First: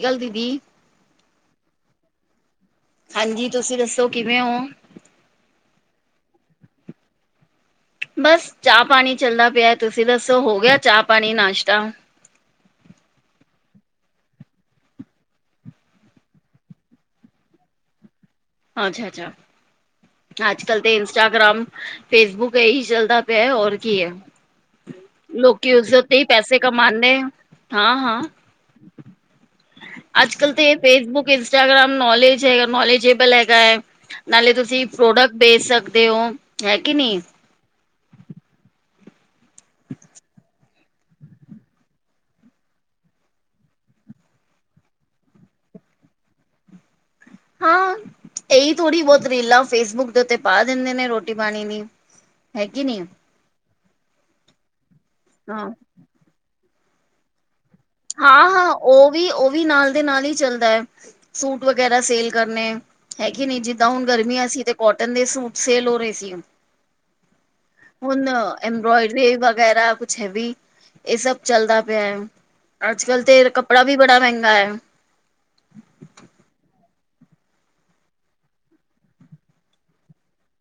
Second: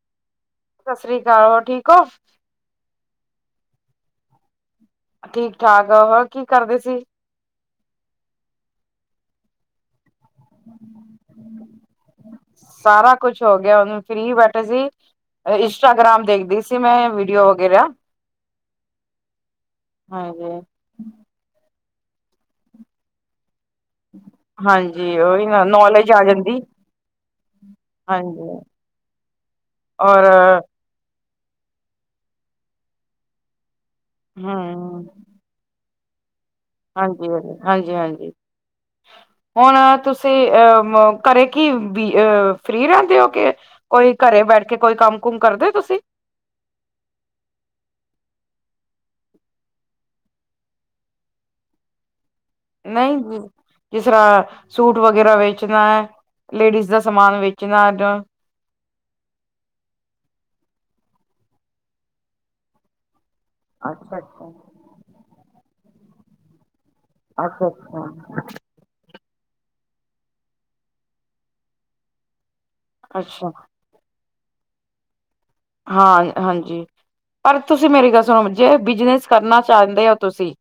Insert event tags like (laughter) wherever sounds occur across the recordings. ਨ ਗੱਲ ਦੀਦੀ ਸਤਿ ਸ੍ਰੀ ਅਕਾਲ ਹੋਰ ਠੀਕ ਹੋ ਹਾਂਜੀ ਤੁਸੀਂ ਦੱਸੋ ਕਿਵੇਂ ਹੋ ਠੀਕ ਠਾਕ ਹੋਰ ਕੀ ਕਰਦੇ ਸੀ ਬਸ ਚਾਹ ਪਾਣੀ ਚੱਲਦਾ ਪਿਆ ਤੁਸੀਂ ਤੁਸੀਂ ਦੱਸੋ ਹੋ ਗਿਆ ਚਾਹ ਪਾਣੀ ਨਾਸ਼ਤਾ ਸਾਰਾ ਕੁਛ ਹੋ ਗਿਆਨੂੰ ਫਰੀ ਹੀ ਬੈਠੇ ਸੀ ਇੰਸਟਾਗ੍ਰਾਮ ਦੇਖਦੀ ਸੀ ਮੈਂ ਵੀਡੀਓ ਵਗੈਰਾ ਅੱਛਾ ਅੱਛਾ ਹਾਂਜੀ ਅੱਜ ਕੱਲ ਤੇ ਇੰਸਟਾਗ੍ਰਾਮ ਫੇਸਬੁੱਕ ਇਹੀ ਚੱਲਦਾ ਪਿਆ ਔਰ ਕੀ ਹੈ ਹਾਂਜੀ ਉਹੀ ਲੋਕ ਨਾ ਕੀ ਉਸਦੇ ਨੌਲੇਜ ਉੱਤੇ ਆ ਹੀ ਪੈਸੇ ਜਾਂਦੀ ਕਮਾਉਦੇ ਹਾਂ ਹਾਂ ਹਾਂਜੀ ਔਰ ਅੱਜ ਕਲ ਤੇ ਫੇਸਬੁੱਕ ਇੰਸਟਅਗ੍ਰਮ ਨੋਲੇਜੇ ਹੈਗਾ ਨੋਲੇਜੇਬਲ ਹੈਗਾ ਹੈ ਨਾਲੇ ਤੁਸੀਂ ਹਮ ਪ੍ਰੋਡਕਟ ਵੇਚ ਸਕਦੇ ਦੇਓ ਹਾਂਜੀ- ਹਾਂਜੀ, ਹਾਂਜੀ- ਹਾਂਜੀ। ਹ (inaudible) ਹੁਣ ਤੁਸੀਂ ਅਹ ਮ ਘਰੇ ਕੀ ਵੀ ਫ੍ਰਰੀ ਰਹਿੰਦੇ ਓ ਕਿ ਕੋਈ ਘਰੇ ਬੈਠ ਕੇ ਕੋਈ ਕੰਮ ਕੁਮ ਕਰਦੇ ਤੁਸੀਂ ਹਾਂ ਇਹੀ ਥੋੜ੍ਹੀ ਬਹੁਤ ਰੀਲਾਂ ਫੇਸਬੁੱਕ ਦੇ ਉੱਤੇ ਪਾ ਦਿੰਦੇ ਨੇ ਰੋਟੀ ਪਾਣੀ ਦੀ ਹੈਗੀ ਨੀ ਨਹੀਂ ਜੀ ਜਿਸ ਤਰ੍ਹਾਂ ਸੂਟ ਵਗੈਰਾ ਹਾਂ ਵੇਚਣਾ ਹੈ ਲੇਡੀਜ਼ ਦਾ ਸਮਾਨ ਵੇਚਣਾ ਹਾਂ-ਹਾਂ ਉਹ ਵੀ ਉਹ ਵੀ ਨਾਲ ਦੇ ਨਾਲ ਹੀ ਚਲਦਾ ਹੈ ਸੂਟ ਵਗੈਰਾ ਸੇਲ ਕਰਨੇ ਹੈਗੇ ਨਹੀਂੀ ਜਿੱਦਾਂ ਹੁਣ ਗਰਮੀਆਂ ਅੱਛਾ ਸੀ ਤੇ ਕੋਟਨ ਦੇ ਸੂਟ ਸੇਲ ਹੋ ਰਹੇ ਸੀ ਹੁਣ ਅੱਛਾ-ਅੱਛਾ, ਐਮਬਰੋਇ ਵਗੈਰਾ ਕੁਛ ਹੈ ਵੀ ਇਹ ਸਭ ਚਲਦਾ ਪਿਆ ਹੈ ਅੱਜ ਕਲ੍ਹ ਤੇ ਅੱਛਾ ਕੱਪੜਾ ਵੀ ਬੜਾ ਮਹਿੰਗਾ ਹੈ ਹਾਂ ਹਾਂਜੀ ਪਰ ਤੁਸੀਂ ਮੇਰੀ ਗੱਲ ਸੁਣੋ ਜੇ ਬਿਜਨਸ ਕਰਨਾ ਚਾਹੁੰਦੇ ਹੋ ਤੁਸੀਂ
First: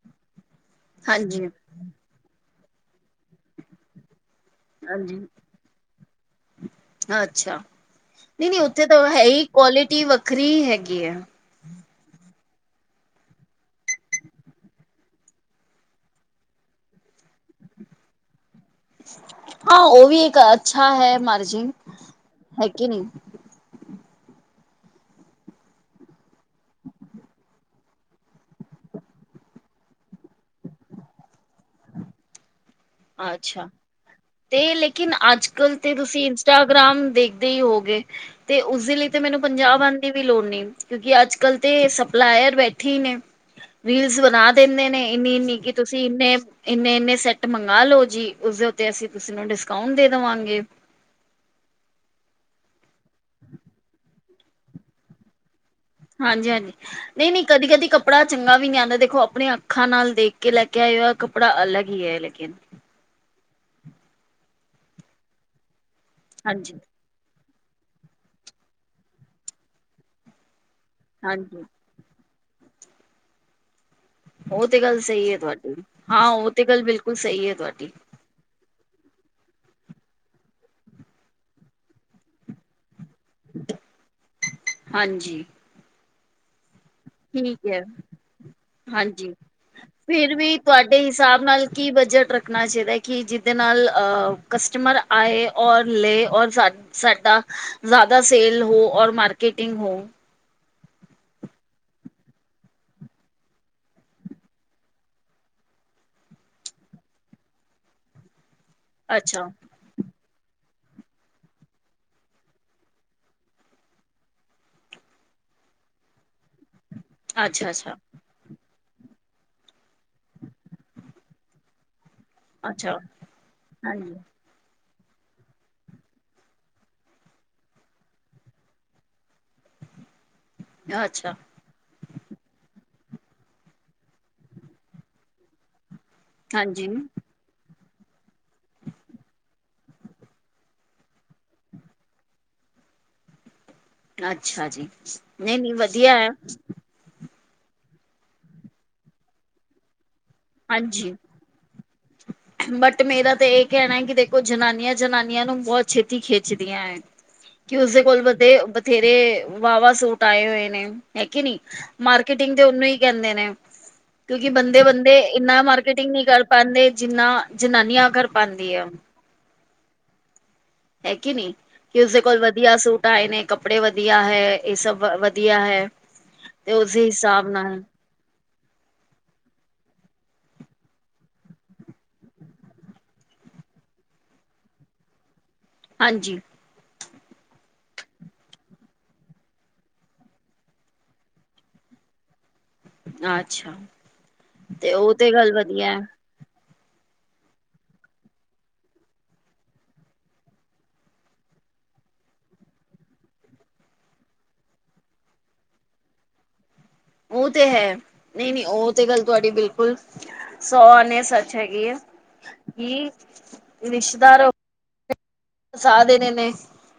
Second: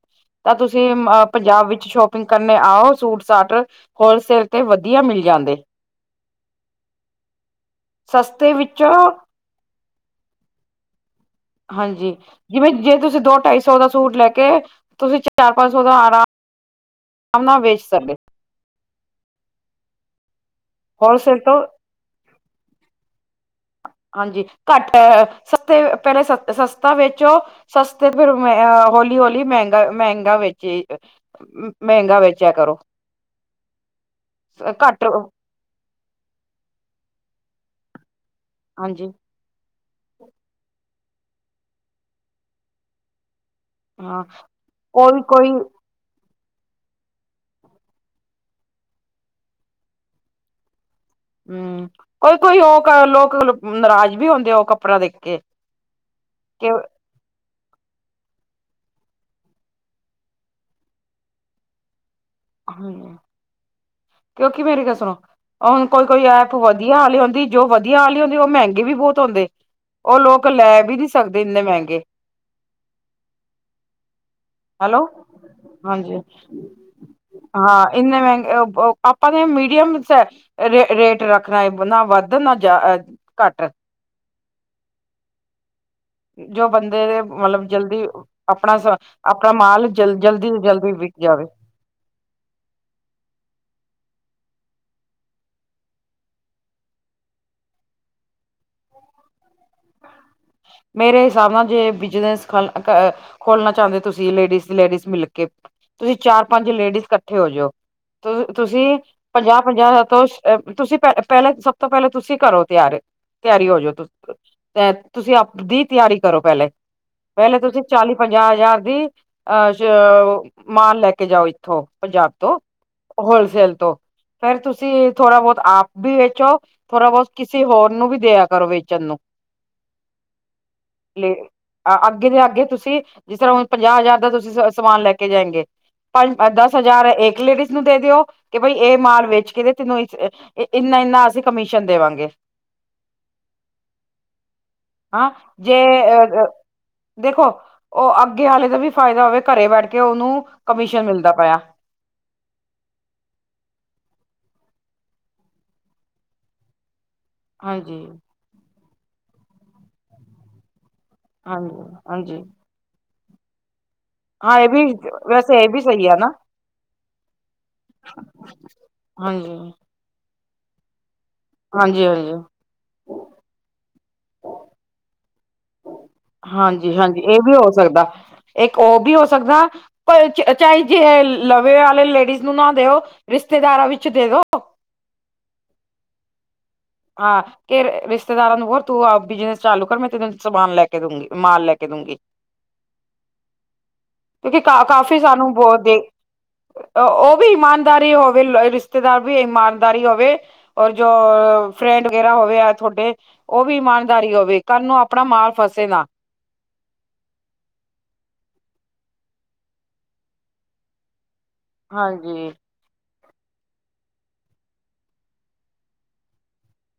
ਤਾਂ ਤੁਸੀਂ ਹਾਂਜੀ ਪੰਜਾਬ ਵਿੱਚ ਸ਼ੋਪਿੰਗ ਕਰਨੇ ਆਓ ਸੂਟ ਸਾਟ ਹੋਲਸੇਲ ਤੇ ਵਧੀਆ ਮਿਲ ਹਾਂਜੀ ਜਾਂਦੇ ਅੱਛਾ ਨਹੀਂ ਸਸਤੇ ਨਹੀਂ ਉੱਥੇ ਵਿੱਚੋਂ ਤਾਂ ਹੈ ਹੀ ਕੁਆਲਿਟੀ ਵੱਖਰੀ ਹੈਗੀ ਆ ਹਾਂਜੀ ਜਿਵੇਂ ਜੇ ਤੁਸੀਂ ਦੋ ਢਾਈ ਸੌ ਦਾ ਸੂਟ ਲੈ ਕੇ ਤੁਸੀਂ ਚਾਰ ਪੰਜ ਸੌ ਦਾ ਆਰਾ ਨਾ ਵੇਚ ਸਕਦੇ ਹਾਂ ਉਹ ਵੀ ਇੱਕ ਅੱਛਾ ਹੈ ਹੋਲਸੇਲ ਤੋਂ ਮਾਰਜਿਨ ਹੈ ਕਿ ਨਹੀ ਹੂੰ। ਹਾਂਜੀ, ਘੱਟ ਅਅਅ ਸਸਤੇ ਪਹਿਲੇ ਸਸਤਾ ਵੇਚੋ ਸਸਤੇ ਫੇਰ ਇਅਅ ਹੋਲੀ ਹੌਲੀ ਮਹਿੰਗਾ ਮਹਿੰਗਾ ਵੇਚੇ ਈ ਅ ਮਹਿੰਗਾ ਵੇਚਿਆ ਕਰੋ। ਅੱਛਾ, ਤੇ ਘੱਟ ਲੇਕਿਨ ਅੱਜ ਕੱਲ ਤੇ ਤੁਸੀਂ ਇੰਸਟਾਗ੍ਰਾਮ ਦੇਖਦੇ ਈ ਹੋ। ਤੇ ਉਸਦੇ ਲਈ ਹਾਂਜੀ ਤੇ ਮੈਨੂੰ ਪੰਜਾਬ ਆ ਦੀ ਵੀ ਲੋੜ ਨਹੀਂ ਕਿਉਂਕਿ ਅੱਜ ਕੱਲ੍ਹ ਤੇ ਸਪਲਾਇਰ ਬੈਠੇ ਈ ਨੇ। ਰੀਲਸ ਹਾਂ ਬਣਾ ਦਿੰਦੇ ਨੇ ਕੋਈ ਇੰਨੀ- ਕੋਈ ਇੰਨੀ ਕਿ ਤੁਸੀਂ ਇੰਨੇ, ਇੰਨੇ- ਇੰਨੇ ਸੈਟ ਮੰਗ ਨਾ ਲੋ ਜੀ ਉਸਦੇ ਉੱਤੇ ਅਸੀਂ ਤੁਸੀਂ ਨੂੰ ਡਿਸਕਾਊਂਟ ਦੇ ਦਵਾਂਗੇ। ਹੂੰ, ਕੋਈ- ਕੋਈ ਲੋਕ ਲੋਕ ਨਰਾਜ਼ ਵੀ ਹੁੰਦੇ ਉਹ ਕੱਪੜਾ ਦੇਖ ਕੇ। ਹਾਂਜੀ-ਹਾਂਜੀ, ਕਿ ਨਹੀਂ-ਨਹੀਂ, ਕਦੀ-ਕਦੀ ਕੱਪੜਾ ਚੰਗਾ ਵੀ ਨਹੀਂ ਆਂਦਾ ਦੇਖੋ ਅਪਣੀ ਅੱਖਾਂ ਨਾਲ ਦੇਖ ਕੇ ਲੈ ਕੇ ਆਏ ਆ ਕੱਪੜਾ ਅਲੱਗ ਈ ਐ ਇਹ ਹੂੰ ਕਿਉਂਕਿ ਮੇਰੀ ਗੱਲ ਸੁਣੋ ਹੁਣ ਕੋਈ ਕੋਈ ਐਪ ਵਦੀਆ ਆਲੀ ਹੁੰਦੀ ਜੋ ਵਧੀਆ ਆਲੀ ਹੁੰਦੀ ਉਹ ਮਹਿੰਗੇ ਵੀ ਬਹੁਤ ਹੁੰਦੇ ਉਹ ਲੋਕ ਲੈ ਵੀ ਨਹੀਂ ਸਕਦੇ ਇੰਨੇ ਹਾਂਜੀ-ਹਾਂਜੀ ਮਹਿੰਗੇ ਉਹ ਤੇ ਗੱਲ ਹੈਲੋ ਸਹੀ ਐ ਤੁਹਾਡੀ, ਹਾਂਜੀ ਹਾਂ ਉਹ ਤੇ ਗੱਲ ਬਿਲਕੁਲ ਸਹੀ ਹੈ ਹਾਂ ਤੁਹਾਡੀ ਇੰਨੇ ਮਹਿੰਗੇ ਆਪਾਂ ਨੇ ਮੀ (unintelligible) ਰੇਟ ਰੱਖਣਾ ਨਾ ਵੱਧ ਨਾ ਜਾ ਘਟ। ਹਾਂਜੀ। ਜੋ ਬੰਦੇ ਦੇ ਠੀਕ ਮਤਲਬ ਹੈ ਜਲਦੀ ਅਪਣਾ ਸ ਹਾਂਜੀ। ਅਪਣਾ ਮਾਲ ਜਲ ਫਿਰ ਜਲਦੀ ਵੀ ਜਲਦੀ ਤੁਹਾਡੇ ਵਿਕ ਹਿਸਾਬ ਜਾਵੇ। ਨਾਲ ਕੀ ਬਜਟ ਰੱਖਣਾ ਚਾਹੀਦਾ ਐ ਕਿ ਜਿਦੇ ਨਾਲ ਅਹ ਕਸਟਮਰ ਆਏ ਔਰ ਲੇ ਔਰ ਸਾਡਾ ਸੇਲ ਹੋ ਓਰ ਮਾਰਕੀਟ ਟੀਂਗ ਹੋ। ਮੇਰੇ ਹਿਸਾਬ ਨਾਲ ਜੇ ਬਿਜਨਸ ਖਲ ਅ ਖੋਲਣਾ ਚਾਂਦੇ ਓ ਤੁਸੀਂ ਲੇਡੀਜ਼ ਲੇਡੀਜ਼ ਮਿਲ ਕੇ ਤੁਸੀਂ ਚਾਰ -ਪੰਜ ਲੇਡੀਜ਼ ਕੱਠੇ ਹੋਜਓ, ਤੁਸੀਂ ਅੱਛਾ ਪੰਜਾਹ ਪੰਜਾਹ ਤੋਂ ਤੁਸੀਂ ਪਹਿ ਪਹਿਲੇ ਸਭ ਤੋਂ ਪਹਿਲਾਂ ਤੁਸੀਂ ਘਰੋ ਤਿਆਰ ਤਿਆਰੀ ਹੋ ਜਾਓ ਤੇ ਤੁਸੀਂ ਆਪਦੀ ਤਯਾਰੀ ਕਰੋ ਪੈਲੇ, ਪੈਲੇ ਅੱਛਾ ਤੁਸੀਂ ਅੱਛਾ ਚਾਲੀ ਪੰਜਾਹ ਹਜ਼ਾਰ ਦੀ ਅਹ ਮਾਲ ਲੈ ਕੇ ਜਾਓ ਇੱਥੋਂ ਪੰਜਾਬ ਤੋਂ ਅੱਛਾ ਹੋਲਸੇਲ ਤੋਂ ਹਾਂਜੀ ਫੇਰ ਤੁਸੀਂ ਤੁਸੀਂ ਥੋੜਾ-ਬਹੁਤ ਆਪ ਵੀ ਵੇਚੋ, ਥੋੜਾ-ਬਹੁਤ ਕਿਸੇ ਹੋਰ ਨੂੰ ਵੀ ਦਿਆ ਕਰੋ ਵੇਚਣ ਨੂੰ। (inaudible) ਲੇ, ਅੱਛਾ ਅੱਗੇ ਦੇ ਅੱਗੇ ਤੁਸੀਂ ਜਿਸ ਤਰਾਂ ਹੁਣ ਪੰਜਾਹ ਹਜ਼ਾਰ ਦਾ ਤੁਸੀਂ ਸਮਾਨ ਲੈ ਕੇ ਜਾਏਂਗੇ ਪੰਜ ਦਸ ਹਾਂਜੀ ਹਜ਼ਾਰ ਏਕ ਲੇਡੀਜ ਨੂੰ ਦੇ ਦਿਓ ਕਿ ਬਈ ਇਹ ਮਾਲ ਵੇਚ ਕੇ ਤੇ ਤੈਨੂੰ ਇਨਾ-ਇਨਾ ਅਸੀਂ ਕਮਿਸ਼ਨ ਦੇਵਾਂਗੇ। ਅੱਛਾ ਜੀ, ਹਾਂ ਨਈ-ਨਈ ਜੇ ਵਦੀਆ ਐ। ਦੇਖੋ ਉਹ ਅੱਗੇ ਆਲੇ ਦਾ ਵੀ ਫਾਇਦਾ ਹੋਵੇ ਘਰੇ ਬੈਠ ਕੇ ਓ ਹਾਂਜੀ, ਬਟ ਮੇਰਾ ਤੇ ਇਹ ਕਹਿਣਾ ਕਿ ਦੇਖ ਜਨਾਨੀਆਂ-ਜਨਾਨੀਆਂ ਨੂੰ ਬਹੁਤ ਛੇਤੀ ਖਿੱਚਦੀਆਂ ਐ ਕਿ ਹਾਂਜੀ, ਉਸਦੇ ਕੋਲ ਵਧੇ ਥੇਰੇ ਵਾਹਵਾ ਸੂਟ ਆਏ ਹੋਏ ਨੇ ਹੈ ਕੇ ਨੀ ਹਾਂਜੀ, ਹਾਂਜੀ ਮਾਰਕੀਟਿੰਗ ਦੇ ਉਹਨੂੰ ਈ ਕਹਿੰਦੇ ਨੇ ਕਿਉਂਕਿ ਹਾਂ ਇਹ ਵੀ ਬੰਦੇ-ਬੰਦੇ ਵੈਸੇ ਨਾ ਇਹ ਵੀ ਸਹੀ ਮਾਰਕੀਟਿੰਗ ਆ ਨਈ ਨਾ। ਕਰ ਪਾਂਦੇ ਜਿੰਨਾ ਜਨਾਨੀਆਂ ਕਰ ਪਾਂਦੀ ਆ। (inaudible) ਹੈ ਕੇ ਨੀ ਕਿ ਹਾਂਜੀ, ਉਸਦੇ ਹਾਂਜੀ, ਕੋਲ ਵਦੀਆ ਸੂਟ ਆਏ ਨੇ ਕੱਪੜੇ ਵਦੀਆ ਹੈ ਇਹ ਸਭ ਵਦੀਆ ਹੈ। ਤੇ ਹਾਂਜੀ, ਉਸੇ ਹਾਂਜੀ ਇਹ ਹਿਸਾਬ ਵੀ ਹੋ ਨਾਲ ਸਕਦਾ। ਇੱਕ ਉਹ ਵੀ ਹੋ ਸਕਦਾ ਪਰ ਚਾਹੇ ਜੇ ਲਵੇ ਵਾਲੇ ਲੇਡੀਜ਼ ਨੂੰ ਨਾ ਦਿਓ ਰਿਸ਼ਤੇਦਾਰਾਂ ਵਿੱਚ ਦੇ ਦੋ। ਹਾਂਜੀ। ਹਾਂ ਕੇ ਰਿਸ਼ਤੇਦਾਰਾਂ ਨੂੰ ਹੋਰ ਤੂੰ ਆਪ ਬਿਜਨਸ ਚਾਲੂ ਕਰ ਮੈਂ ਤੈਨੂੰ ਸਮਾਨ ਲੈ ਕੇ ਦੂੰਗੀ ਮਾਲ ਲੈ ਕੇ ਦੂੰਗੀ। ਅੱਛਾ ਕਿਉਂਕਿ ਕਾ ਤੇ ਉਹ ਕਾਫੀ ਤੇ ਗੱਲ ਸਾਨੂੰ ਬਹੁਤ ਵਧੀਆ ਦੇ ਹੈ ਉਹ ਵੀ ਇਮਾਨਦਾਰੀ ਹੋਵੇ ਰਿਸ਼ਤੇਦਾਰ ਵੀ ਇਮਾਨਦਾਰੀ ਹੋਵੇ ਔਰ ਜੋ ਫਰੈਂਡ ਵਗੈਰਾ ਹੋਵੇ ਤੁਹਾਡੇ, ਉਹ ਵੀ ਇਮਾਨਦਾਰੀ ਹੋਵੇ ਕੱਲ ਨੂੰ ਆਪਣਾ ਮਾਲ ਫਸੇ ਨਾ। (inaudible) ਉਹ ਤੇ ਹੈ ਨਹੀਂ ਨਹੀਂ ਉਹ ਤੇ ਗੱਲ ਤੁਹਾਡੀ ਬਿਲਕੁਲ ਸੌ ਆਨੇ ਸੱਚ ਹੈਗੀ ਹਾਂਜੀ ਐ (unintelligible) ਫਸਾ ਦੇਣੇ ਨੇ,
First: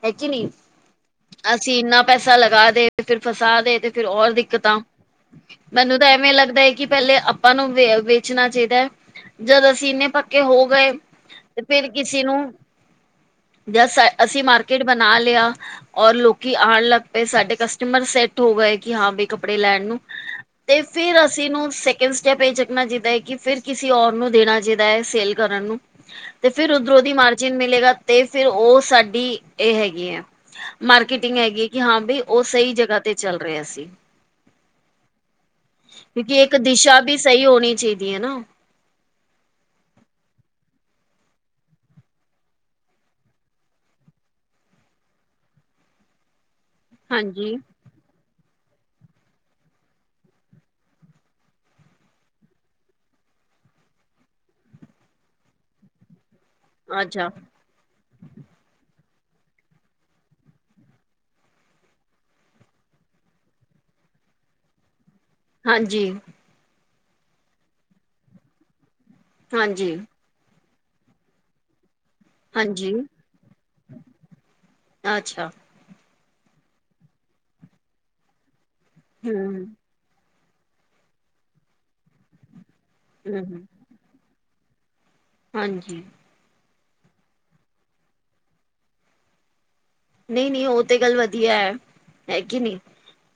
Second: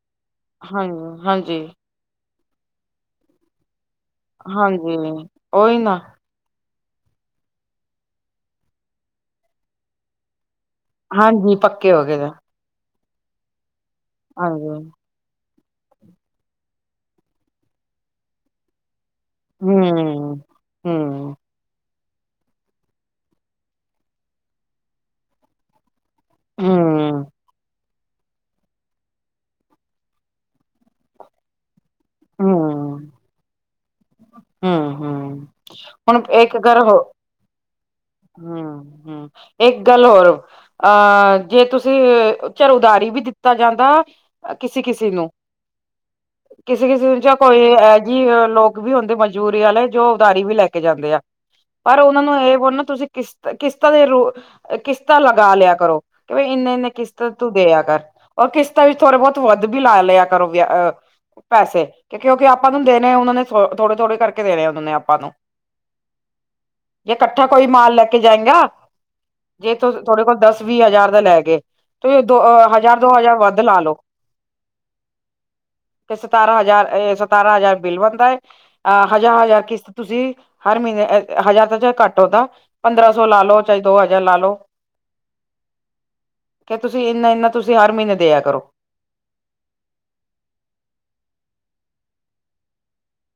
ਹੈ ਕਿ ਨੀ, ਹਾਂਜੀ ਹਾਂਜੀ ਅਸੀਂ ਇੰਨਾ ਪੈਸਾ ਪੈਸਾ ਲਗਾ ਦੇ ਫਿਰ ਫਸਾ ਦੇ ਤੇ ਫਿਰ ਹੋਰ ਦਿੱਕਤਾਂ, ਹਾਂਜੀ ਉਹੀ ਨਾ ਮੈਨੂੰ ਤਾਂ ਐਵੇਂ ਲੱਗਦਾ ਕਿ ਪਹਿਲੇ ਆਪਾਂ ਨੂੰ ਵੇ ਵੇਚਣਾ ਚਾਹੀਦਾ ਹੈ ਜਦ ਅਸੀਂ ਇੰਨੇ ਪੱਕੇ ਹੋ ਗਏ ਹਾਂਜੀ ਤੇ ਫਿਰ ਪੱਕੇ ਹੋ ਗਏ ਕਿਸੇ ਨੇ ਨੂੰ ਜਾਂ ਅਸੀਂ ਮਾਰਕੀਟ ਹਾਂਜੀ ਬਣਾ ਲਿਆ। ਔਰ ਲੋਕੀ ਆਉਣ ਲੱਗ ਪਏ ਸਾਡੇ ਕਸਟਮਰ ਸੈੱਟ ਹੋ ਗਏ ਕਿ ਹਾਂ ਬੀ ਕੱਪੜੇ ਲੈਣ ਨੂੰ ਹਮ ਤੇ ਫੇਰ ਹਮ ਅਸੀਂ ਨੂੰ। ਇੱਕ ਸਟੈਪ ਇਹ ਚੁੱਕਣਾ ਚਾਹੀਦਾ ਹੈ ਕਿ ਫਿਰ ਕਿਸੇ ਔਰ ਨੂੰ ਦੇਣਾ ਚਾਹੀਦਾ ਹੈ ਸੇਲ ਕਰਨ ਨੂੰ। ਤੇ ਫਿਰ ਉਧਰੋਧੀ ਹਮ ਮਾਰਜਿਨ ਮਿਲੇਗਾ ਤੇ ਫਿਰ ਉਹ ਸਾਡੀ ਇਹ ਹੈਗੀ ਹੈ ਮਾਰਕੀਟਿੰਗ ਹੈਗੀ। ਕਿ ਹਾਂ ਬਈ ਉਹ ਸਹੀ ਜਗ੍ਹਾ ਤੇ ਚੱਲ ਰਿਹਾ ਸੀ। ਹੂੰ - ਹੂੰ ਹੁਣ ਕਿਉਂਕਿ ਇੱਕ ਕਰ ਹੋ ਦਿਸ਼ਾ ਵੀ ਸਹੀ ਹੋਣੀ ਚਾਹੀਦੀ ਹੈ ਨਾ ਹੂੰ - ਹੂੰ ਇੱਕ ਗੱਲ ਹੋਰ ਅਹ ਜੇ ਤੁਸੀਂ ਚਲ ਉਦਾਰੀ ਵੀ ਦਿੱਤਾ ਜਾਂਦਾ ਕਿਸੇ ਕਿਸੇ ਨੂੰ ਇਥੇ ਕੁਛ ਬੋਲਿਆ ਨਹੀਂ ਗਿਆ ਹੈ (inaudible) ਕਿਸੇ ਕਿਸੇ ਜਾਂ ਕੋਈ ਇਹ ਜਿਹੀ ਲੋਕ ਵੀ ਹੁੰਦੇ ਮਜ਼ਬੂਰੀ ਵਾਲੇ ਜੋ ਉਦਾਰੀ ਵੀ ਲੈ ਕੇ ਜਾਂਦੇ ਆ। ਪਰ ਉਹਨਾ ਨੂੰ ਇਹ ਬੋਲ ਨਾ ਤੁਸੀਂ ਕਿਸਤ ਦੇ ਰੂ ਕਿਸਤਾ ਲਗਾ ਲਿਆ ਕਰੋ। ਕਿ ਇੰਨੇ ਇੰਨੇ ਅੱਛਾ ਕਿਸ਼ਤਾਂ ਤੂੰ ਦਿਆ ਕਰ ਅਰ ਕਿਸ਼ਤਾਂ ਵਿੱਚ ਥੋੜੇ ਬਹੁਤ ਵੱਧ ਵੀ ਲਾ ਲਿਆ ਕਰੋ ਵਿਹ ਪੈਸੇ ਕਿਉਂ ਕਿਉਂਕਿ ਆਪਾਂ ਨੂੰ ਦੇਣੇ ਉਹਨਾਂ ਨੇ। ਥੋੜੇ-ਥੋੜੇ ਕਰਕੇ ਦੇਣੇ ਉਹਨਾਂ ਨੇ ਆਪਾਂ ਨੂੰ। ਹਾਂਜੀ। ਜੇ ਕੱਠਾ ਕੋਈ ਮਾਲ ਲੈ ਕੇ ਜਾਏਗਾ। ਜੇ ਹਾਂਜੀ, ਤੁ ਤੁਹਾਡੇ ਕੋਲ ਦੱਸ ਵੀਹ ਹਜ਼ਾਰ ਦਾ ਲੈ ਗੇ। ਤੁਸੀ ਦੋ ਹਾਂਜੀ ਹਜ਼ਾਰ ਦੋ ਹਜ਼ਾਰ ਵੱਧ ਲਾ ਲੋ। ਅੱਛਾ ਤੇ ਸਤਾਰਾਂ ਹਜ਼ਾਰ-ਸਤਾਰਾਂ ਹਜ਼ਾਰ ਬਿੱਲ ਬਣਦਾ ਏ ਅ ਹਜ਼ਾਰ ਹਜ਼ਾਰ ਹੂੰ, ਕਿਸ਼ਤ ਤੁਸੀਂ ਹਰ ਮਹੀਨੇ ਹਜ਼ਾਰ ਤਾਂ ਘੱਟ ਆਦਾ ਪੰਦਰਾਂ ਸੌ ਲਾ ਲੋ ਹੂੰ ਚਾਹੇ ਦੋ ਹਜ਼ਾਰ ਲਾ ਲੋ। ਹਾਂਜੀ ਕਿ ਤੁਸੀਂ ਇੰਨਾ-ਇਨਾ ਤੁਸੀਂ ਹਰ ਮਹੀਨੇ ਦਿਆ ਕਰੋ। ਨਹੀਂ ਨਹੀਂ ਉਹ ਤੇ ਗੱਲ ਵਧੀਆ ਹੈ ਕੀ ਨੀ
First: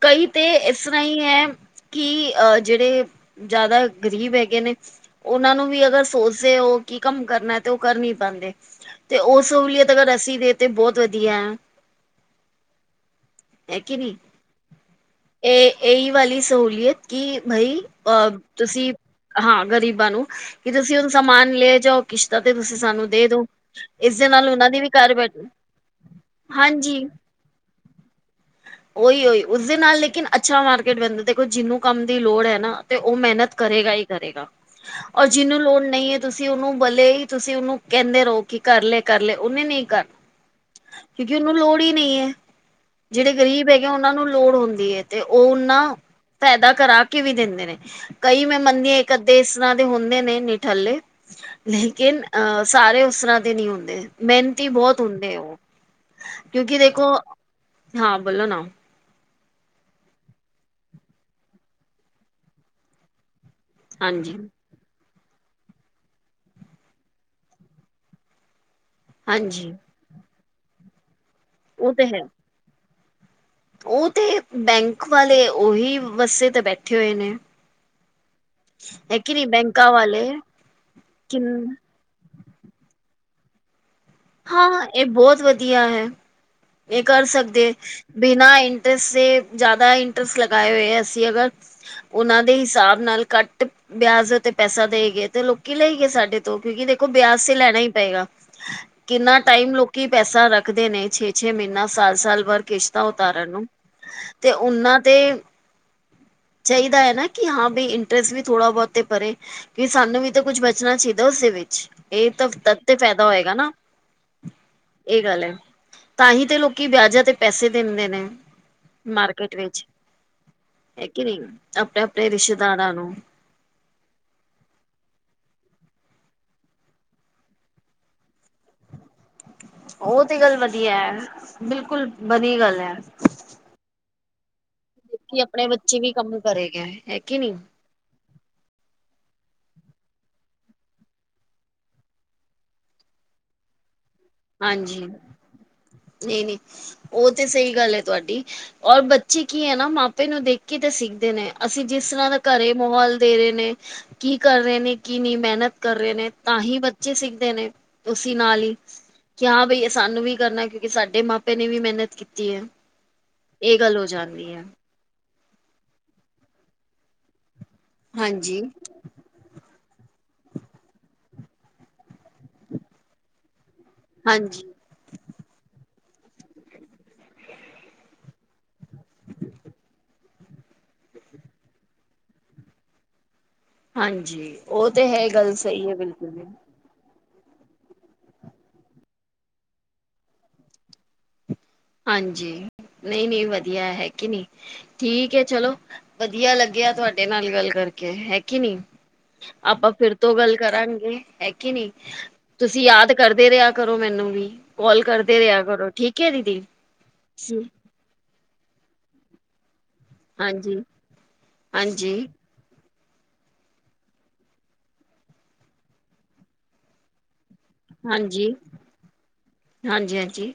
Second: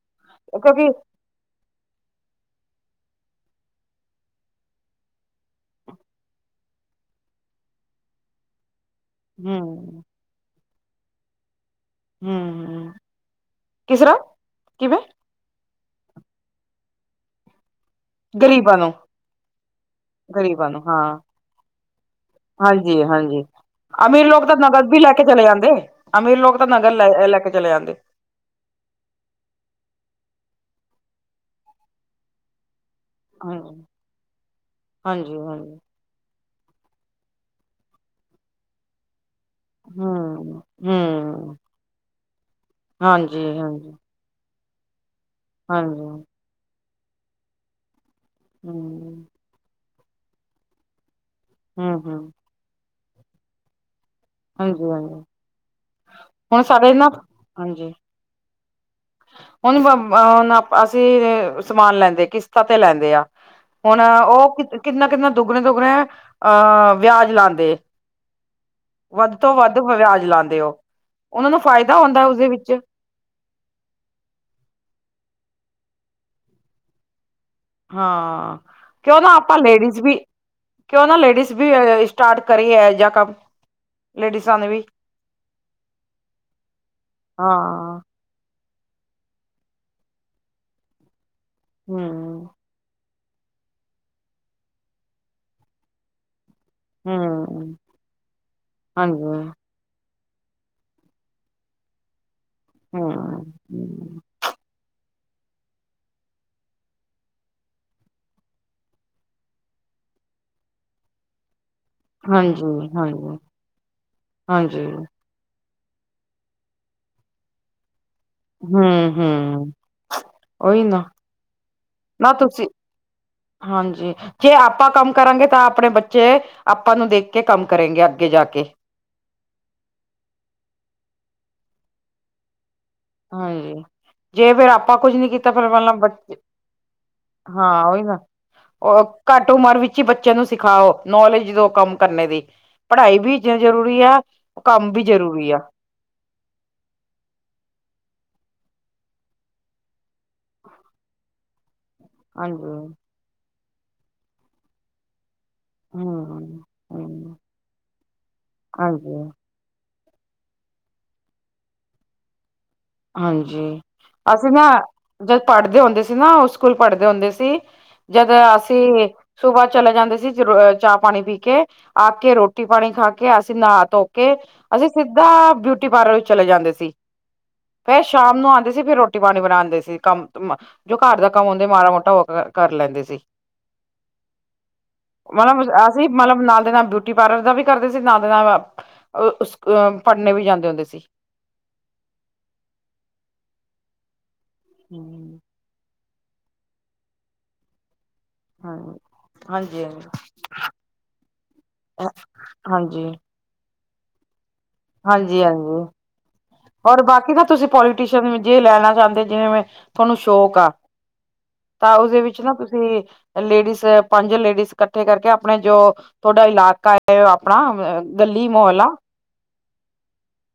ਕਈ ਤੇ ਇਸ ਕਿਉਂਕਿ ਤਰ੍ਹਾਂ ਹੀ ਹੈ ਕਿ ਅਹ ਜਿਹੜੇ ਜ਼ਿਆਦਾ ਗ਼ਰੀਬ ਹੈਗੇ ਨੇ, ਉਹਨਾਂ ਨੂੰ ਵੀ ਅਗਰ ਸੋਚਦੇ ਉਹ, ਕੀ ਕੰਮ ਕਰਨਾ ਤੇ ਉਹ ਕਰ ਨੀ ਪਾਉਦਾ। ਤੇ ਉਹ ਸਹੂਲੀਅਤ ਹਮ ਅਗਰ ਅੱਸੀ ਦੇ ਤੇ ਬਹੁਤ ਵਧੀਆ ਹੈ। ਹੂੰ - ਹੂੰ ਹੈ ਕਿ ਨਹੀਂ ਇਹ ਇਹੀ ਵਾਲੀ ਸਹੂਲੀਅਤ ਕਿ ਬਾਈ ਅ ਗ਼ਰੀਬਾਂ ਤੁਸੀਂ ਨੂੰ ਹਾਂ ਗ਼ਰੀਬਾਂ ਨੂੰ ਗ਼ਰੀਬਾਂ ਕਿ ਨੂੰ ਤੁਸੀਂ ਹਾਂ ਹੁਣ ਸਮਾਨ ਲੈ ਜਾਓ ਕਿਸ਼ਤ ਤੇ ਤੁਸੀਂ ਹਾਂਜੀ ਸਾਨੂੰ ਦੇ ਹਾਂਜੀ ਦੋ ਅਮੀਰ ਇਸਦੇ ਲੋਕ ਨਾਲ ਤਾਂ ਉਹਨਾ ਦੀ ਨਗਦ ਵੀ ਲੈ ਘਰ ਕੇ ਬੈਠ ਚਲੇ ਜਾਂਦੇ ਅਮੀਰ ਲੋਕ ਤਾਂ ਨਗਦ ਹਾਂਜੀ ਲੈ ਲੈ ਕੇ ਚਲੇ ਜਾਂਦੇ ਉਹੀ ਉਹੀ ਉਸਦੇ ਨਾਲ ਲੇਕਿਨ ਅੱਛਾ ਮਾਰਕੀਟ ਬਣਦਾ ਦੇਖੋ ਜਿਹਨੂੰ ਕੰਮ ਦੀ ਲੋੜ ਹੈ ਨਾ ਤੇ ਉਹ ਮਿਹਨਤ ਹਾਂਜੀ ਕਰੇਗਾ ਹੀ ਕਰੇਗਾ ਔਰ ਹਾਂਜੀ ਜਿਹਨੂੰ ਹਾਂਜੀ ਲੋੜ ਨਹੀਂ ਹੈ ਤੁਸੀਂ ਤੁਸੀਂ ਉਹਨੂੰ ਬਲੇ ਹੀ ਤੁਸੀਂ ਉਹਨੂੰ ਕਹਿੰਦੇ ਰਹੋ ਕਿ ਕਰ ਲਏ ਕਰ ਲਏ ਉਹਨੇ ਨਹੀਂ ਕਰਨਾ ਹਮ ਕਿਉਂਕਿ ਉਹਨੂੰ ਹਮ ਲੋੜ ਹੀ ਨਹੀਂ ਹੈ। ਜਿਹੜੇ ਹਾਂਜੀ ਗ਼ਰੀਬ ਹੈਗੇ ਹਾਂਜੀ ਉਹਨਾਂ ਨੂੰ ਲੋੜ ਹੁੰਦੀ ਹੈ ਤੇ ਉਹ ਉਹਨਾਂ ਹਾਂਜੀ ਪੈਦਾ ਕਰਾ। ਵੀ ਦਿੰਦੇ ਨੇ। ਕਈ ਮੈਂ ਮੰਦੀ ਆਂ, ਕਦੇ ਇੱਕ ਹਮ ਅੱਧੇ ਇਸ ਤਰ੍ਹਾਂ ਦੇ ਹੁੰਦੇ ਨੇ ਨਿਠੱਲੇ ਹਮ ਲੇਕਿਨ ਹਮ ਅ ਸਾਰੇ ਉਸ ਤਰ੍ਹਾਂ ਦੇ ਨਈ ਹੁੰਦੇ। ਮਿਹਨਤੀ ਹਾਂਜੀ ਬੋਤ ਹਾਂਜੀ ਹੁੰਦੇ ਓ, ਹੁਣ ਕਿਉਂਕਿ ਸਾਡੇ ਨਾ ਦੇਖੋ ਹਾਂ ਬੋਲੋ ਨਾ। ਹੁਨ, ਹੁਣ ਅਸੀਂ ਸਮਾਨ ਲੈਂਦੇ ਕਿਸ਼ਤਾਂ ਤੇ ਲੈਂਦੇ ਆ। ਹੁਨ ਹਾਂਜੀ ਉਹ ਕਿ ਕਿੰਨਾ? ਕਿੰਨਾ ਦੁੱਗਣੇ, ਦੁੱਗਣੇ ਅਹ ਵਿਆਜ ਲਾਂਦੇ। ਵੱਧ ਤੋਂ ਹਾਂਜੀ ਵੱਧ ਵਿਆਜ ਲਾਦੇ ਓ। ਉਹਨਾਂ ਨੂੰ ਉਹ ਫਾਇਦਾ ਤੇ ਹੈ ਹੁੰਦਾ ਉਸਦੇ ਵਿੱਚ ਉਹ ਤੇ ਬੈਂਕ ਵਾਲੇ ਉਹੀ ਵੱਸੇ ਤੇ ਬੈਠੇ ਹੋਏ ਨੇ। ਹੈ ਕਿਉਂ ਕਿ ਨਾ ਨਹੀਂ ਆਪਾਂ ਬੈਂਕਾਂ ਲੇਡੀਜ਼ ਵੀ ਵਾਲੇ ਕਿਉਂ, ਨਾ ਕਿ ਲੇਡੀਜ਼ ਵੀ ਸਟਾਰਟ ਕਰੀ ਐ ਜਾਂ ਕੰਮ ਲੇਡੀਜ਼ਾਂ ਨੇ ਹਾਂ, ਵੀ ਹਾਂ ਇਹ ਬਹੁਤ ਵਧੀਆ ਹੈ। ਇਹ ਕਰ ਸਕਦੇ ਹਾਂ ਬਿਨਾਂ ਇ ਜਿਆਦਾ ਇੰਟਰਸਟ ਲਗਾਏ ਹੋਏ ਆ। ਅਸੀਂ ਅਗਰ ਓਨਾਂ ਹਮ ਦੇ ਹਿਸਾਬ ਨਾਲ ਘੱਟ ਵਿਆਜ ਉੱਤੇ ਪੈਸਾ ਦੇਈ ਗਏ। ਤੇ, ਲੋਕੀ ਲਈ ਗਏ ਸਾਡੇ ਕਿਉਂਕਿ ਦੇਖੋ ਵਿਆਜ ਤੇ ਹਮ ਲੈਣਾ ਹੀ ਪਏਗਾ। ਕਿੰਨਾ ਹਾਂਜੀ ਟਾਈਮ ਲੋਕੀ ਪੈਸਾ ਰੱਖਦੇ ਨੇ ਛੇ, ਛੇ ਮਹੀਨਾ ਸਾਲ, ਸਾਲ ਵਰ ਕਿਸ਼ਤ ਉਤਾਰਨ ਹਮ ਨੂੰ ਤੇ ਉਨਾਂ ਤੇ ਚਾਈਦਾ ਹੈ ਨਾ ਕਿ ਹਾਂ ਬਈ ਇੰਟਰਸਟ ਵੀ ਥੋੜਾ ਬਹੁਤ ਤੇ ਪਰੇ ਕਿ ਸਾਨੂੰ ਵੀ ਤਾਂ ਕੁਛ ਬਚਣਾ ਚਾਹੀਦਾ ਉਸਦੇ ਵਿੱਚ। ਇਹ ਤਾਂ ਤਦ ਹਾਂਜੀ ਤੇ ਹਾਂਜੀ ਫੈਦਾ ਹੋਏਗਾ ਨਾ। ਹਾਂਜੀ। ਤਾਹੀ ਤੇ ਲੋਕੀ ਵਿਆਜਾ ਤੇ ਪੈਸੇ ਦਿੰਦੇ ਨੇ। ਹੂੰ, ਮਾਰਕੀਟ ਹੂੰ ਵਿੱਚ ਓਹੀ ਨਾ ਹੈ ਕਿ ਨਹੀਂ ਆਪਣੇ ਆਪਣੇ ਨਾ ਤੁਸੀਂ ਰਿਸ਼ਤੇਦਾਰਾਂ ਨੂੰ ਹਾਂਜੀ ਜੇ ਆਪਾਂ ਕੰਮ ਕਰਾਗੇ ਤਾਂ ਆਪਣੇ ਬੱਚੇ ਬੱਚੇ ਆਪਾਂ ਨੂੰ ਦੇਖ ਕੇ ਕੰਮ ਕਰੇਂਗੇ ਅੱਗੇ ਜਾ ਕੇ। ਓਹ ਤੇ ਗੱਲ ਵਧੀਆ ਐ। ਬਿਲਕੁਲ ਵਧੀਆ ਗੱਲ ਐ। ਹਾਂਜੀ ਜੇ ਫਰ ਆਪਾਂ ਕੁਝ ਨੀ ਕਿ ਕੀਤਾ ਆਪਣੇ ਫਿਰ ਮ ਵੀ ਬੱਚੇ ਕੰਮ ਕਰੇਗਾ ਹੈ ਕਿ ਨਹੀਂ ਹਾਂ ਉਹੀ ਨਾ ਉਹ ਘੱਟ ਉਮਰ ਵਿੱਚ ਈ ਬੱਚਿਆਂ ਨੂੰ ਸਿਖਾਓ। ਨੌਲੇਜ ਦੋ ਕੰਮ ਕਰਨੇ ਦੀ। ਪੜ੍ਹਾਈ ਵੀ ਜ਼ਰੂਰੀ ਆ ਕੰਮ ਹਾਂਜੀ ਵੀ ਜ਼ਰੂਰੀ ਆ ਨਈ, ਨਈ ਉਹ ਤੇ ਸਹੀ ਗੱਲ ਐ। ਤੁਹਾਡੀ ਔਰ ਬੱਚੇ ਕੀ ਐ ਨਾ ਮਾਪੇ ਨੂੰ ਦੇਖ ਕੇ ਤੇ ਸਿੱਖਦੇ ਨੇ। ਅਸੀਂ ਜਿਸ ਤਰ੍ਹਾਂ ਦਾ ਘਰੇ ਹਾਂਜੀ ਮਾਹੌਲ ਦੇ ਰਹੇ ਨੇ। ਕੀ ਕਰ ਰਹੇ ਨੇ? ਕੀ ਨੀ? ਮਿਹਨਤ ਕਰ ਰਹੇ ਨੇ ਤਾਂ ਹਮ ਹੀ ਬੱਚੇ ਹਮ ਸਿੱਖਦੇ ਨੇ ਉਸਸੀ ਨਾਲ ਹੀ ਹਾਂਜੀ ਹ ਬਈ ਸਾਨੂੰ ਵੀ ਕਰਨਾ ਕਿਉਂਕਿ ਸਾਡੇ ਮਾਪੇ ਨੇ ਵੀ ਮਿਹਨਤ ਕੀਤੀ ਹੈ ਇਹ ਹਾਂਜੀ ਗੱਲ ਹੋ ਅਸੀਂ ਜਾਂਦੀ ਹੈ ਨਾ ਜਦ ਪੜ੍ਹਦੇ ਹੁੰਦੇ ਸੀ। ਨਾ, ਉਹ ਸਕੂਲ ਪੜ੍ਹਦੇ ਹੁੰਦੇ ਸੀ ਜਦ ਹਾਂਜੀ ਅਸੀਂ ਸੁਬਾ ਚਲੇ ਜਾਂਦੇ ਸੀ। ਚਾਹ ਪਾਣੀ ਪੀ ਕੇ ਕੇ ਆ ਕੇ ਰੋਟੀ ਪਾਣੀ ਖਾ ਕੇ ਅਸੀਂ ਨਹਾ ਧੋ ਕੇ ਹਾਂਜੀ ਅਸੀਂ ਸਿੱਧਾ ਬਊਟੀ ਬਾਰਾ ਵਜੇ ਚਲੇ ਜਾਂਦੇ ਸੀ। ਫੇਰ ਸ਼ਾਮ ਨੂੰ ਆਦੇ ਸੀ। ਫਿਰ ਰੋਟੀ ਪਾਨੀ ਬਣਾਦੇ ਸੀ। ਕੰਮ ਜੋ ਘਰ ਦਾ ਕੰਮ ਹੁੰਦੇ ਮਾੜਾ ਮੋਟਾ ਹੋ ਕੇ ਕਰ ਲੈਂਦੇ ਸੀ। ਹਾਂਜੀ ਉਹ ਤੇ ਹੈ ਗੱਲ ਮਤਲਬ ਸਹੀ ਹੈ। ਅਸੀਂ ਬਿਲਕੁਲ ਜ ਮਤਲਬ ਨਾਲ ਦੇ ਨਾਲ ਬਿਊਟੀ ਪਾਰਲਰ ਦਾ ਵੀ ਕਰਦੇ ਸੀ ਨਾਲ ਦੀ ਨਾਲ ਪੜਨੇ ਵੀ ਜਾਂਦੇ ਹੁੰਦੇ ਸੀ। ਹਾਂਜੀ ਨਈ, ਨਈ ਵਧੀਆ ਹੈ ਕਿ ਨਈ ਠੀਕ ਹੈ। ਚਲੋ ਵਧੀਆ ਲੱਗਿਆ ਤੁਹਾਡੇ ਨਾਲ ਗੱਲ ਕਰਕੇ। ਹੈ ਕੀ ਨੀ? ਹਾਂਜੀ, ਹਾਂਜੀ, ਆਪਾਂ ਫਿਰ ਤੋਂ ਗੱਲ ਕਰਾਂਗੇ। ਹੈ ਕੀ ਨੀ? ਤੁਸੀਂ ਹਾਂਜੀ। ਯਾਦ ਕਰਦੇ ਰਿਹਾ ਕਰੋ ਮੈਨੂੰ ਵੀ ਕੌਲ ਕਰਦੇ ਹਾਂਜੀ ਰਿਆ ਹਾਂਜੀ ਕਰੋ। ਠੀਕ ਹੈ ਦੀਦੀ? ਔਰ ਬਾਕੀ ਨਾ ਤੁਸੀਂ ਪੋਲੀਟੀਸ਼ਨ ਜੇ ਲੈਣਾ ਚਾਦੇਂ ਜਿਵੇ ਥੋਨੂੰ ਸ਼ੌਕ ਆ ਹਾਂਜੀ ਤਾਂ ਉਸਦੇ ਹਾਂਜੀ ਵਿੱਚ ਨਾ ਤੁਸੀਂ ਲੇਡੀਜ਼ ਪੰਜ ਲੇਡੀਸ ਇਕੱਠੇ ਕਰਕੇ ਆਪਣੇ ਜੋ ਤੁਹਾਡਾ ਇਲਾਕਾ ਹੈ ਆਪਣਾ ਗਲੀ ਹਾਂਜੀ ਮਹੋਲਾ ਹਾਂਜੀ ਹਾਂਜੀ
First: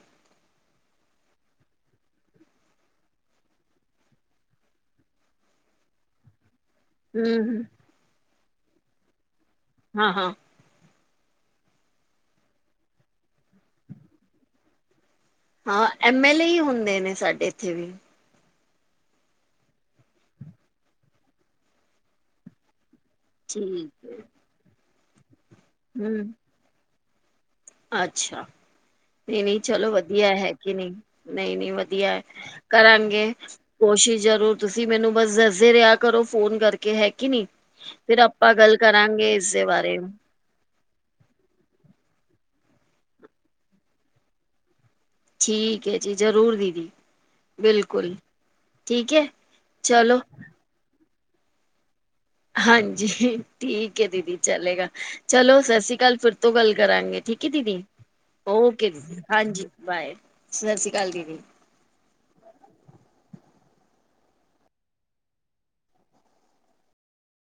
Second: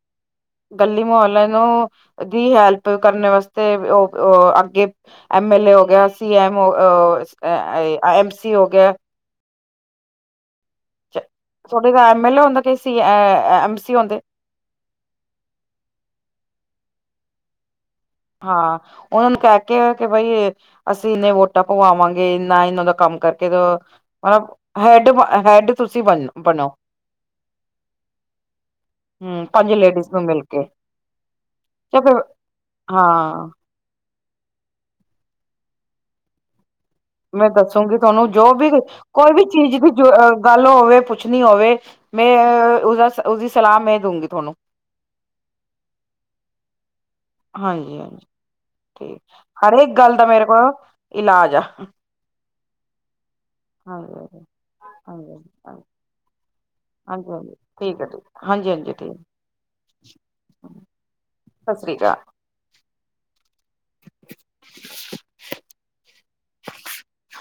ਗਲੀ ਵਾਲੀਆਂ ਨੂੰ ਦੀ ਹੈਲਪ ਕਰਨ ਵਾਸਤੇ ਉਹ ਅੱਗੇ ਐਮ ਐਲ ਏ ਹੋ ਗਿਆ ਸੀ ਐਮ ਹਮ ਐਮ ਸੀ ਹੋ ਗਿਆ ਹਾਂ ਹਾਂ ਤੁਹਾਡੇ ਤਾਂ ਐੱਮ ਐੱਲ ਏ ਹੁੰਦਾ ਕਿਸ ਸੀ ਐਮ ਸੀ ਹੁੰਦੇ ਹਾਂ ਐਮ ਐਲ ਏ ਹੀ ਹੁੰਦੇ ਨੇ ਸਾਡੇ ਇੱਥੇ ਵੀ ਹਾਂ ਉਹਨਾਂ ਨੂੰ ਕਹਿ ਕੇ ਕਿ ਬਈ ਅਸੀਂ ਇੰਨੇ ਵੋਟਾਂ ਪਵਾਵਾਂਗੇ ਇੰਨਾ ਇਹਨਾਂ ਦਾ ਕੰਮ ਕਰਕੇ ਠੀਕ ਹੈ। ਮਤਲਬ ਹੈਡ ਹੈਡ ਤੁਸੀਂ ਬਣ ਹਮ ਬਣੋ ਅੱਛਾ ਨਹੀਂ ਹਮ ਨਹੀਂ ਪੰਜ ਚਲੋ ਲੇਡੀਜ਼ ਨੂੰ ਵਧੀਆ ਮਿਲ ਹੈ ਕੇ ਕਿ ਨਹੀਂ ਨਹੀਂ ਨਹੀਂ ਜਾਂ ਵਧੀਆ ਫਿਰ ਕਰਾਂਗੇ ਹਾਂ ਕੋਸ਼ਿਸ਼ ਜ਼ਰੂਰ ਤੁਸੀਂ ਮੈਨੂੰ ਬਸ ਦੱਸੇ ਰਿਹਾ ਕਰੋ ਫੋਨ ਕਰਕੇ ਹੈ ਕਿ ਨਹੀਂ ਮੈਂ ਦੱਸੂਗੀ ਫਿਰ ਤੁਹਾਨੂੰ ਜੋ ਆਪਾਂ ਵੀ ਗੱਲ ਕੋਈ ਕਰਾਂਗੇ ਵੀ ਇਸਦੇ ਚੀਜ਼ ਦੀ ਬਾਰੇ ਜੋ ਗੱਲ ਹੋਵੇ ਪੁੱਛਣੀ ਹੋਵੈ ਮੈਂ ਉਹ ਦਾ ਉਸਦੀ ਸਲਾਹ ਮੈਂ ਦਊਗੀ ਤੁਹਾਨੂੰ। ਠੀਕ ਹੈ ਜੀ ਜ਼ਰੂਰ ਦੀਦੀ। ਹਾਂਜੀ ਬਿਲਕੁਲ ਹਾਂਜੀ ਠੀਕ ਹਰੇਕ ਗੱਲ ਚਲੋ ਦਾ ਮੇਰੇ ਕੋਲ ਇਲਾਜ ਆ। ਹਾਂਜੀ ਠੀਕ ਹੈ ਹਾਂਜੀ ਦੀਦੀ ਹਾਂਜੀ ਚਲੇਗਾ ਹਾਂਜੀ ਚਲੋ ਸਤਿ ਹਾਂਜੀ ਸ੍ਰੀ ਅਕਾਲ ਫਿਰ। ਤੋਂ ਗੱਲ ਕਰਾਂਗੇ ਹਾਂਜੀ ਹਾਂਜੀ ਠੀਕ ਹੈ ਹਾਂਜੀ ਦੀਦੀ ਠੀਕ ਹੈ ਠੀਕ ਹਾਂਜੀ ਓਕੇ ਹਾਂਜੀ ਠੀਕ ਦੀਦੀ ਹਾਂਜੀ ਬਾਏ ਸਤਿ ਸ੍ਰੀ ਅਕਾਲ ਦੀਦੀ। ਸਤਿ ਸ਼੍ਰੀ ਅਕਾਲ। (unintelligible) (unintelligible)